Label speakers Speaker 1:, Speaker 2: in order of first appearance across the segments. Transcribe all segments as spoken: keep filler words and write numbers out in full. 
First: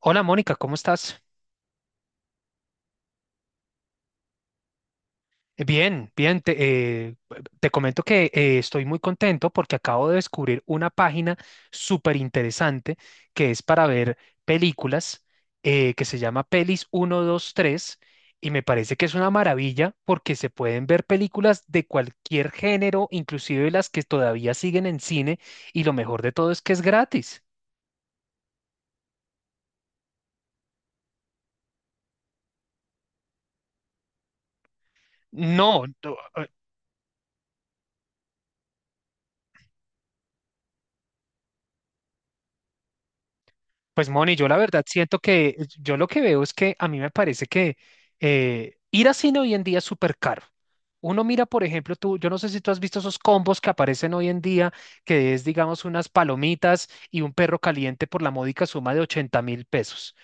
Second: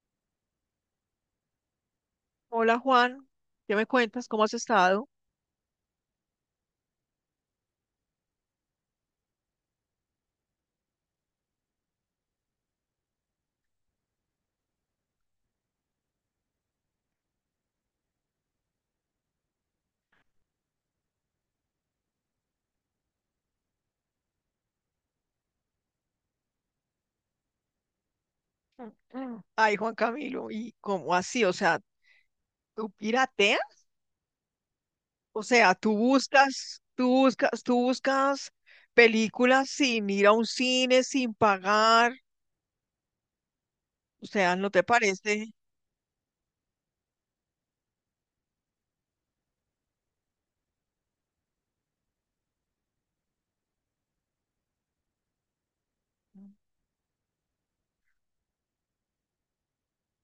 Speaker 1: Hola Mónica, ¿cómo estás?
Speaker 2: Hola Juan, ¿qué me cuentas? ¿Cómo has estado?
Speaker 1: Eh, Bien, bien, te, eh, te comento que eh, estoy muy contento porque acabo de descubrir una página súper interesante que es para ver películas eh, que se llama Pelis ciento veintitrés y me parece que es una maravilla porque se pueden ver películas de cualquier género, inclusive las que todavía siguen en cine, y lo mejor de todo es que es gratis.
Speaker 2: Mm. Ay, Juan Camilo, ¿y cómo así? O sea, ¿tú pirateas? O sea,
Speaker 1: No,
Speaker 2: tú
Speaker 1: no.
Speaker 2: buscas, tú buscas, tú buscas películas sin ir a un cine, sin pagar.
Speaker 1: Pues
Speaker 2: O
Speaker 1: Moni, yo
Speaker 2: sea,
Speaker 1: la
Speaker 2: ¿no
Speaker 1: verdad
Speaker 2: te
Speaker 1: siento
Speaker 2: parece?
Speaker 1: que yo lo que veo es que a mí me parece que eh, ir a cine hoy en día es súper caro. Uno mira, por ejemplo, tú, yo no sé si tú has visto esos combos que aparecen hoy en día, que es, digamos, unas palomitas y un perro caliente por la módica suma de ochenta mil pesos.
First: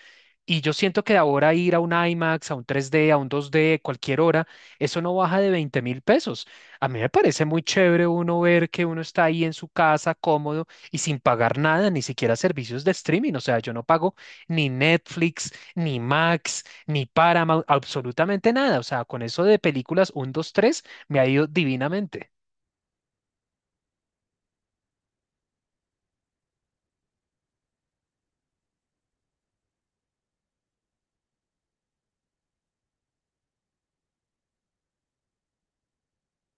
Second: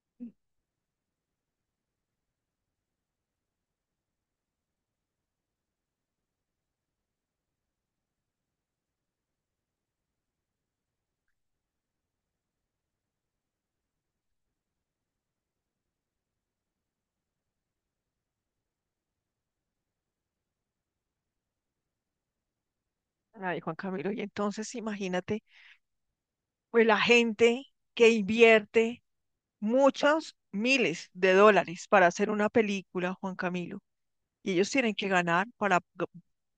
Speaker 1: Y yo siento que ahora ir a un IMAX, a un tres D, a un dos D, cualquier hora, eso no baja de veinte mil pesos. A mí me parece muy chévere uno ver que uno está ahí en su casa cómodo y sin pagar nada, ni siquiera servicios de streaming. O sea, yo no pago ni Netflix, ni Max, ni Paramount, absolutamente nada. O sea, con eso de películas uno, dos, tres, me ha ido divinamente.
Speaker 2: Ay, Juan Camilo, y entonces imagínate, pues la gente que invierte muchos miles de dólares para hacer una película, Juan Camilo, y ellos tienen que ganar para, o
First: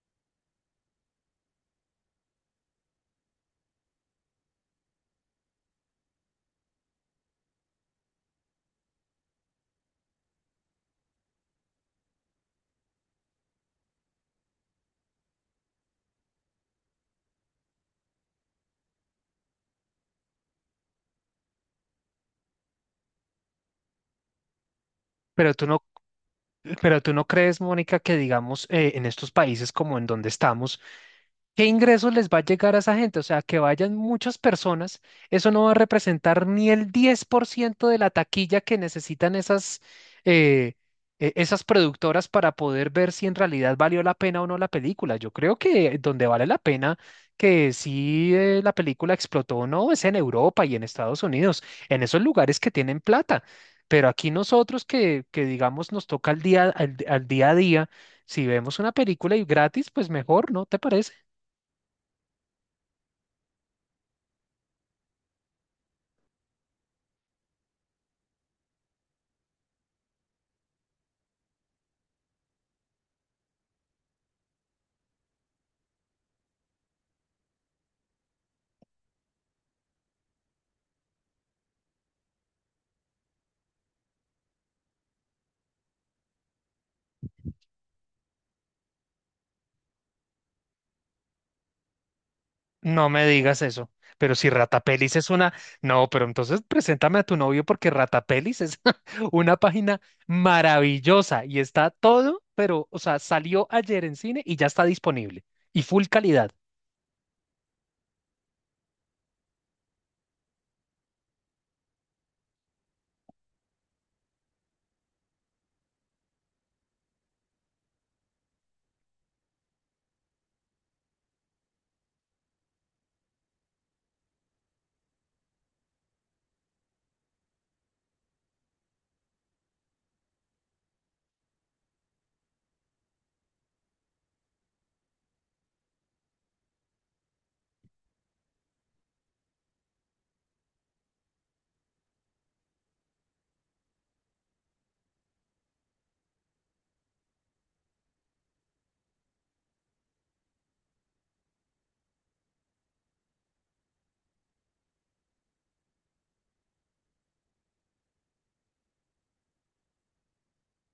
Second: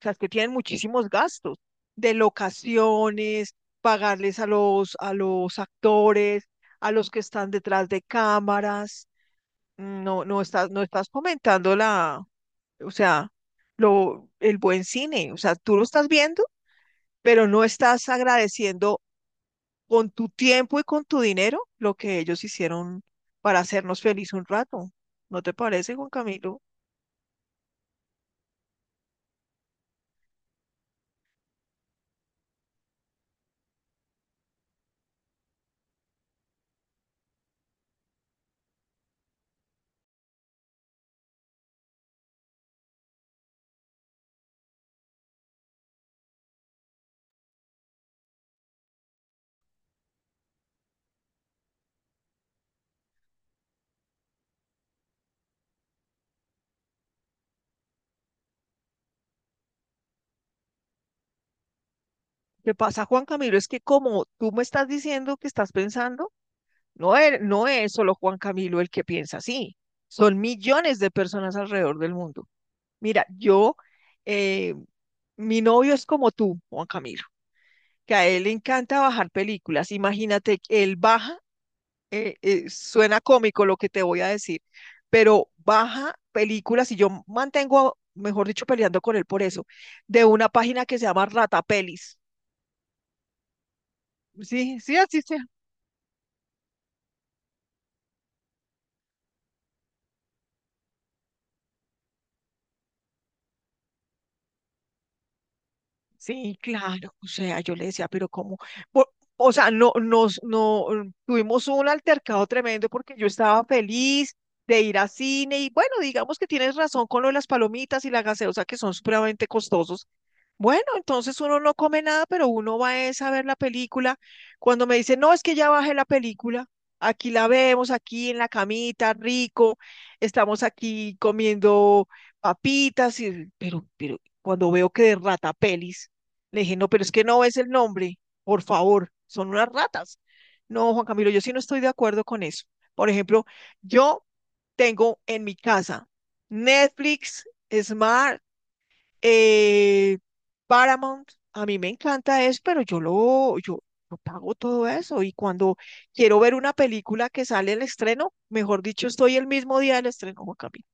Speaker 2: sea, es que tienen muchísimos gastos de locaciones, pagarles a los, a los actores, a los que están detrás de cámaras. No, no estás, no estás comentando la, o sea, lo, el buen cine, o sea, tú lo estás viendo, pero no estás agradeciendo con tu tiempo y con tu dinero lo que ellos hicieron para hacernos feliz un rato. ¿No te
Speaker 1: Pero tú no,
Speaker 2: parece, Juan Camilo?
Speaker 1: pero tú no crees, Mónica, que digamos eh, en estos países como en donde estamos, ¿qué ingresos les va a llegar a esa gente? O sea, que vayan muchas personas, eso no va a representar ni el diez por ciento de la taquilla que necesitan esas, eh, e- esas productoras para poder ver si en realidad valió la pena o no la película. Yo creo que donde vale la pena, que si eh, la película explotó o no, es en Europa y en Estados Unidos, en esos lugares que tienen plata. Pero aquí nosotros que, que digamos nos toca al día, al al día a día, si vemos una película y gratis, pues mejor, ¿no te parece?
Speaker 2: ¿Qué pasa, Juan Camilo? Es que como tú me estás diciendo que estás pensando, no es, no es solo Juan Camilo el que piensa así, son millones de personas alrededor del mundo. Mira, yo, eh, mi novio es como tú, Juan Camilo, que a él le encanta bajar películas. Imagínate, él baja eh, eh, suena cómico lo que te voy a decir, pero baja películas y yo mantengo, mejor dicho, peleando con él por eso, de una página que se llama Ratapelis.
Speaker 1: No me digas eso. Pero si
Speaker 2: Sí, sí,
Speaker 1: Ratapelis
Speaker 2: así
Speaker 1: es
Speaker 2: se.
Speaker 1: una... No, pero entonces preséntame a tu novio porque Ratapelis es una página maravillosa y está todo, pero, o sea, salió ayer en cine y ya está disponible. Y full calidad.
Speaker 2: Sí, claro, o sea, yo le decía, pero ¿cómo? Por- o sea, no, nos, no, mm, tuvimos un altercado tremendo porque yo estaba feliz de ir a cine y bueno, digamos que tienes razón con lo de las palomitas y la gaseosa que son supremamente costosos. Bueno, entonces uno no come nada, pero uno va es a ver la película. Cuando me dice, no, es que ya bajé la película, aquí la vemos, aquí en la camita, rico, estamos aquí comiendo papitas, y, pero, pero cuando veo que de ratapelis le dije, no, pero es que no es el nombre, por favor, son unas ratas. No, Juan Camilo, yo sí no estoy de acuerdo con eso. Por ejemplo, yo tengo en mi casa Netflix, Smart, eh, Paramount. A mí me encanta eso, pero yo lo, yo, yo pago todo eso. Y cuando quiero ver una película que sale el estreno, mejor dicho, estoy el mismo día del estreno, Juan Camilo.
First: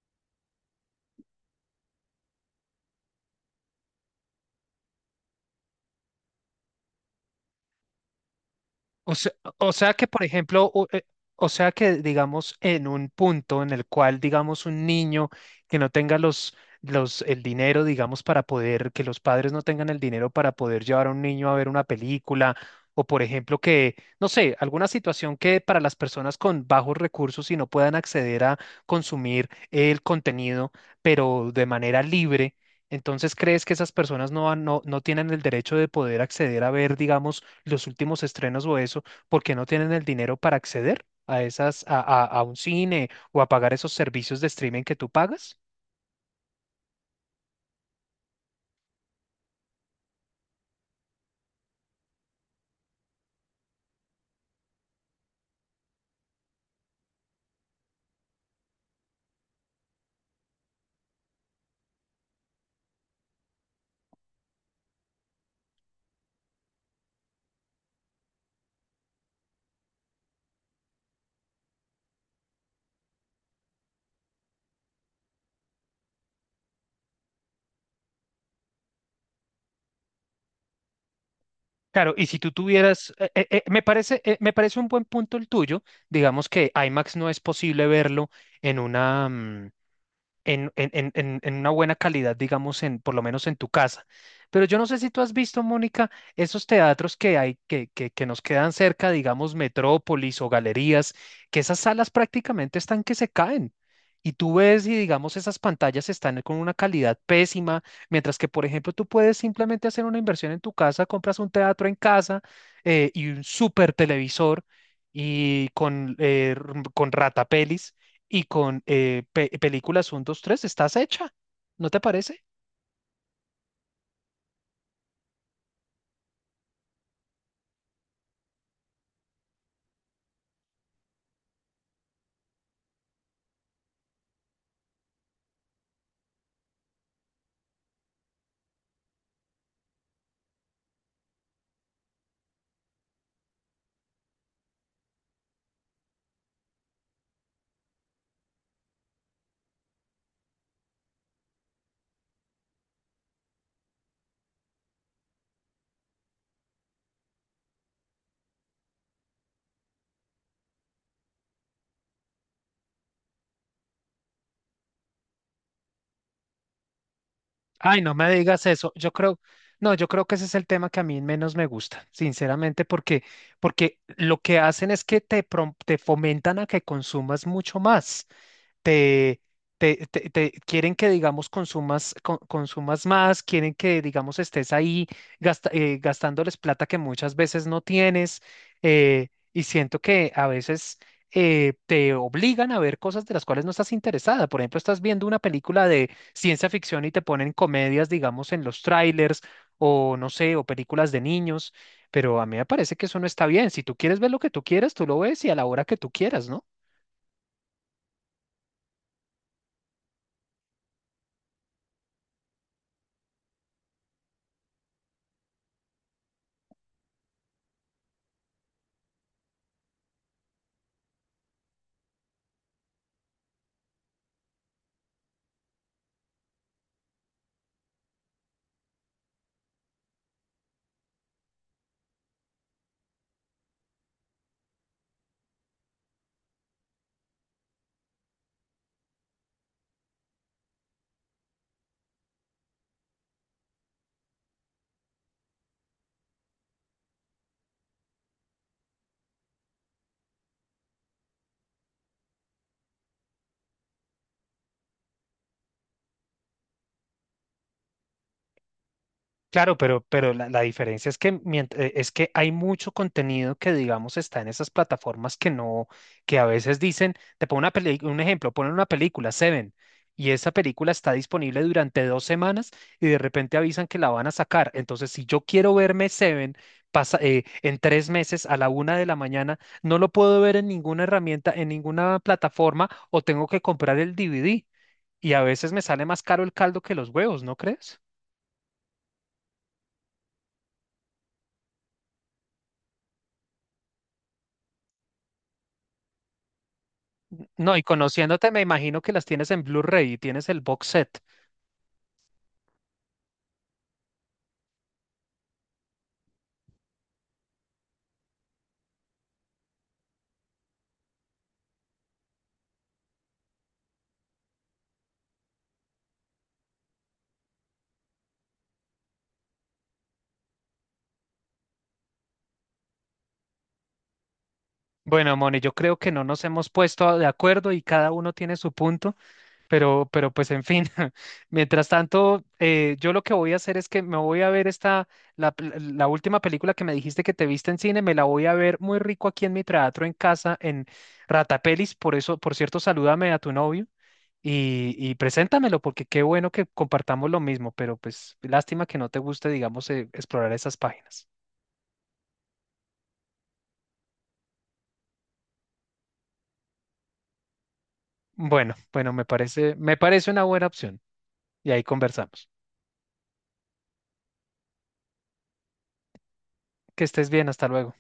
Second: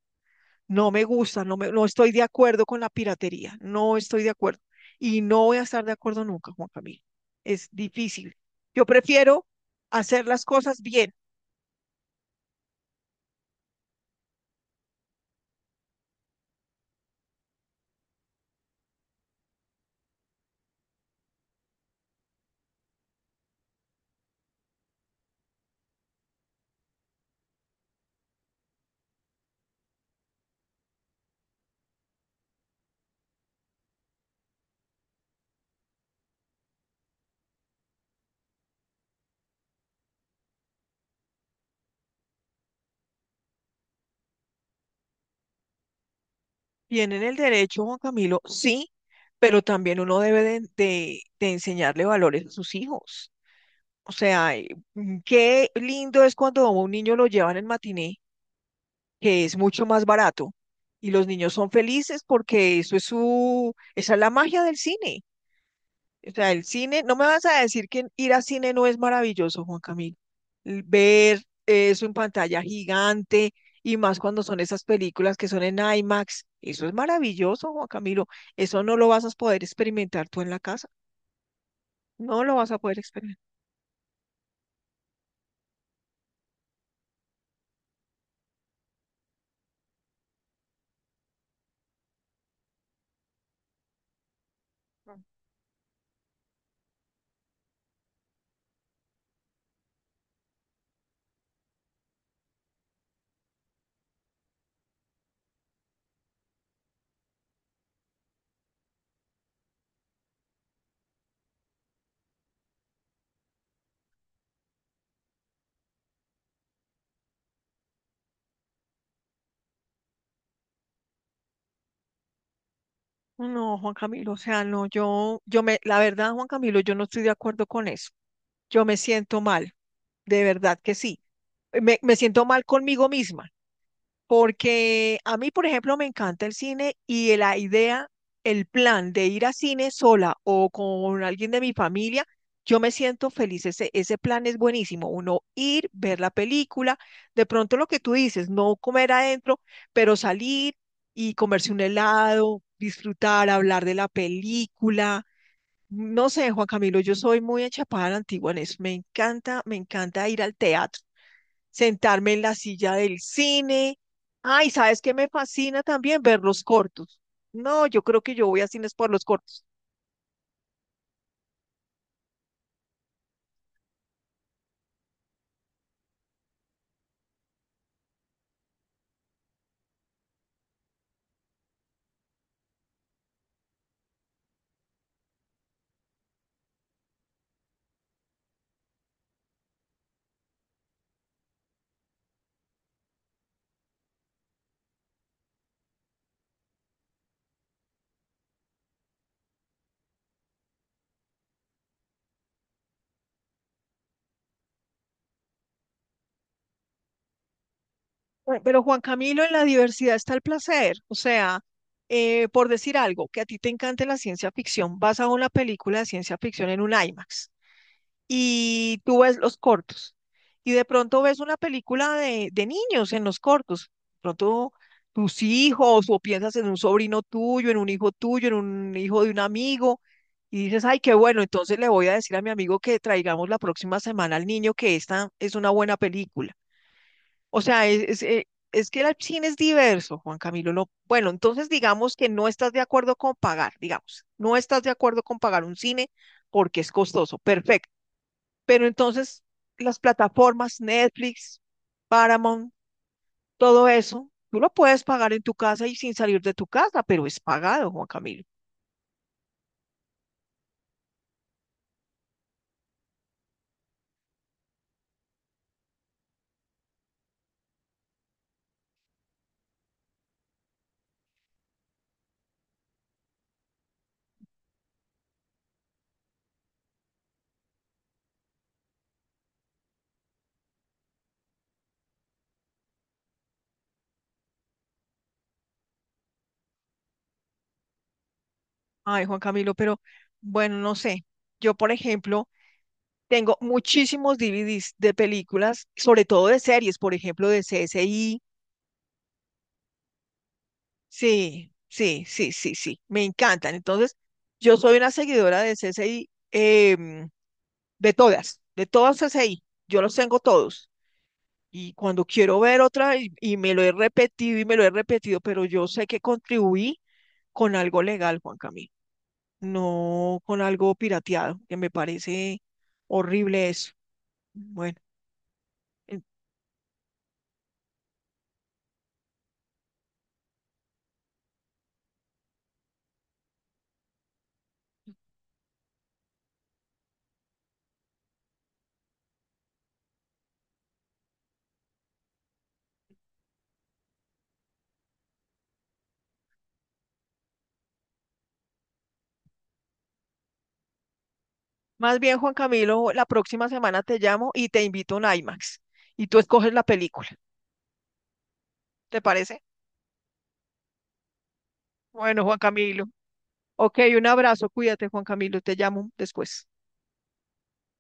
Speaker 2: No me gusta, no, me, no estoy de acuerdo con la piratería, no estoy de acuerdo. Y no voy a estar de acuerdo nunca, Juan Camilo. Es difícil. Yo
Speaker 1: O sea,
Speaker 2: prefiero
Speaker 1: o sea que, por
Speaker 2: hacer las
Speaker 1: ejemplo,
Speaker 2: cosas
Speaker 1: o eh,
Speaker 2: bien,
Speaker 1: o sea que, digamos, en un punto en el cual, digamos, un niño que no tenga los, los, el dinero, digamos, para poder, que los padres no tengan el dinero para poder llevar a un niño a ver una película, o por ejemplo que, no sé, alguna situación que para las personas con bajos recursos y no puedan acceder a consumir el contenido, pero de manera libre. Entonces, ¿crees que esas personas no, van- no, no tienen el derecho de poder acceder a ver, digamos, los últimos estrenos o eso, porque no tienen el dinero para acceder a esas, a, a- a un cine o a pagar esos servicios de streaming que tú pagas?
Speaker 2: bien en el derecho, Juan Camilo, sí, pero también uno debe de, de- de enseñarle valores a sus hijos. O sea, eh, mm, qué lindo es cuando a un niño lo llevan en matiné, que es mucho más barato, y los niños son felices porque eso es su, esa es la magia del cine. O sea, el cine, no me vas a decir que ir al cine no es maravilloso, Juan Camilo. L- Ver eso en pantalla gigante y más cuando son esas películas que son en IMAX, eso es maravilloso, Juan Camilo. Eso no lo vas a poder experimentar tú en la casa.
Speaker 1: Claro, y si
Speaker 2: No
Speaker 1: tú
Speaker 2: lo vas a poder
Speaker 1: tuvieras, eh,
Speaker 2: experimentar.
Speaker 1: eh, eh, me parece, eh, me parece un buen punto el tuyo, digamos que IMAX no es posible verlo en una, mm, en, en- en- en- en una buena calidad, digamos, en, por lo menos en tu casa. Pero yo no sé si tú has visto, Mónica, esos teatros que hay, que, que, que nos quedan cerca, digamos, Metrópolis o galerías, que esas salas prácticamente están que se caen. Y tú ves y digamos esas pantallas están con una calidad pésima, mientras que, por ejemplo, tú puedes simplemente hacer una inversión en tu casa, compras un teatro en casa, eh, y un super televisor, y con, eh, r- con ratapelis y con eh, pe- películas uno dos tres estás hecha, ¿no te parece?
Speaker 2: No, Juan Camilo, o sea, no, yo, yo me, la verdad, Juan Camilo, yo no estoy de acuerdo con eso. Yo me siento mal, de verdad que sí. Me, me siento mal conmigo misma. Porque a mí, por ejemplo, me encanta el cine y la idea, el plan de ir a cine sola o con alguien de mi familia, yo me siento feliz. Ese, ese plan es buenísimo. Uno ir, ver la película, de pronto lo que tú dices, no comer adentro, pero salir y comerse un helado, disfrutar, hablar de la película. No sé, Juan Camilo, yo soy muy enchapada a la antigua en eso. Me encanta, me encanta ir al teatro, sentarme en la silla del cine. Ay, ¿sabes qué me fascina también? Ver los cortos. No,
Speaker 1: Ay,
Speaker 2: yo
Speaker 1: no
Speaker 2: creo
Speaker 1: me
Speaker 2: que yo voy
Speaker 1: digas
Speaker 2: a
Speaker 1: eso.
Speaker 2: cines por
Speaker 1: Yo
Speaker 2: los
Speaker 1: creo,
Speaker 2: cortos.
Speaker 1: no, yo creo que ese es el tema que a mí menos me gusta, sinceramente, porque, porque lo que hacen es que te, prom- te fomentan a que consumas mucho más. te, te, te- te- Quieren que, digamos, consumas, co- consumas más, quieren que, digamos, estés ahí gasta- eh, gastándoles plata que muchas veces no tienes, eh, y siento que a veces eh, te obligan a ver cosas de las cuales no estás interesada. Por ejemplo, estás viendo una película de ciencia ficción y te ponen comedias, digamos, en los trailers, o no sé, o películas de niños, pero a mí me parece que eso no está bien. Si tú quieres ver lo que tú quieras, tú lo ves y a la hora que tú quieras, ¿no?
Speaker 2: Bueno, pero Juan Camilo, en la diversidad está el placer. O sea, eh, por decir algo, que a ti te encante la ciencia ficción, vas a una película de ciencia ficción en un IMAX, y tú ves los cortos y de pronto ves una película de, de niños en los cortos, de pronto tus hijos o piensas en un sobrino tuyo, en un hijo tuyo, en un hijo de un amigo y dices, ay, qué bueno, entonces le voy a decir a mi amigo que traigamos la próxima semana al niño que esta es una buena película. O sea, es, es, eh, es que el cine es diverso, Juan Camilo. No, bueno, entonces digamos que no estás de acuerdo con pagar, digamos, no estás de acuerdo con pagar un cine porque es costoso. Perfecto. Pero entonces las plataformas, Netflix, Paramount, todo eso, tú lo puedes pagar en tu casa y sin salir de tu casa, pero es pagado, Juan Camilo.
Speaker 1: Claro, pero, pero la, la diferencia es que, mient- eh, es que hay mucho contenido que, digamos, está en esas plataformas que no, que a veces dicen, te pongo una peli- un ejemplo, ponen una película, Seven, y esa película está disponible durante dos semanas y de repente avisan que la van a sacar. Entonces, si yo quiero verme Seven, pasa, eh, en tres meses a la una de la mañana, no lo puedo ver en ninguna herramienta, en ninguna plataforma, o tengo que comprar el D V D. Y a veces me sale más caro el caldo que los huevos, ¿no crees?
Speaker 2: Ay, Juan Camilo, pero bueno, no sé. Yo, por ejemplo, tengo muchísimos D V Ds de películas, sobre todo de series, por ejemplo, de
Speaker 1: No, y
Speaker 2: C S I.
Speaker 1: conociéndote, me imagino que las tienes en Blu-ray y tienes el box set.
Speaker 2: Sí, sí, sí, sí, sí, me encantan. Entonces, yo soy una seguidora de C S I, em, de todas, de todas C S I. Yo los tengo todos. Y cuando quiero ver otra, y, y me lo he repetido y me lo he repetido, pero yo sé que contribuí con algo legal, Juan Camilo, no con algo pirateado, que me parece horrible eso. Bueno,
Speaker 1: Bueno, Moni, yo creo que no
Speaker 2: en-
Speaker 1: nos hemos puesto de acuerdo y cada uno tiene su punto, pero, pero pues en fin, mientras tanto, eh, yo lo que voy a hacer es que me voy a ver esta, la, pel- la última película que me dijiste que te viste en cine, me la voy a ver muy rico aquí en mi teatro en casa, en Ratapelis, por eso, por cierto, salúdame a tu novio. Y, y preséntamelo, porque qué bueno que compartamos lo mismo, pero pues lástima que no te guste, digamos, eh, explorar esas páginas.
Speaker 2: más bien, Juan Camilo, la próxima semana te llamo y te invito a un IMAX y tú escoges la película.
Speaker 1: Bueno, bueno,
Speaker 2: ¿Te
Speaker 1: me
Speaker 2: parece?
Speaker 1: parece, me parece una buena opción y ahí
Speaker 2: Bueno,
Speaker 1: conversamos.
Speaker 2: Juan Camilo. Ok, un abrazo, cuídate, Juan Camilo, te llamo después.
Speaker 1: Que estés bien, hasta luego.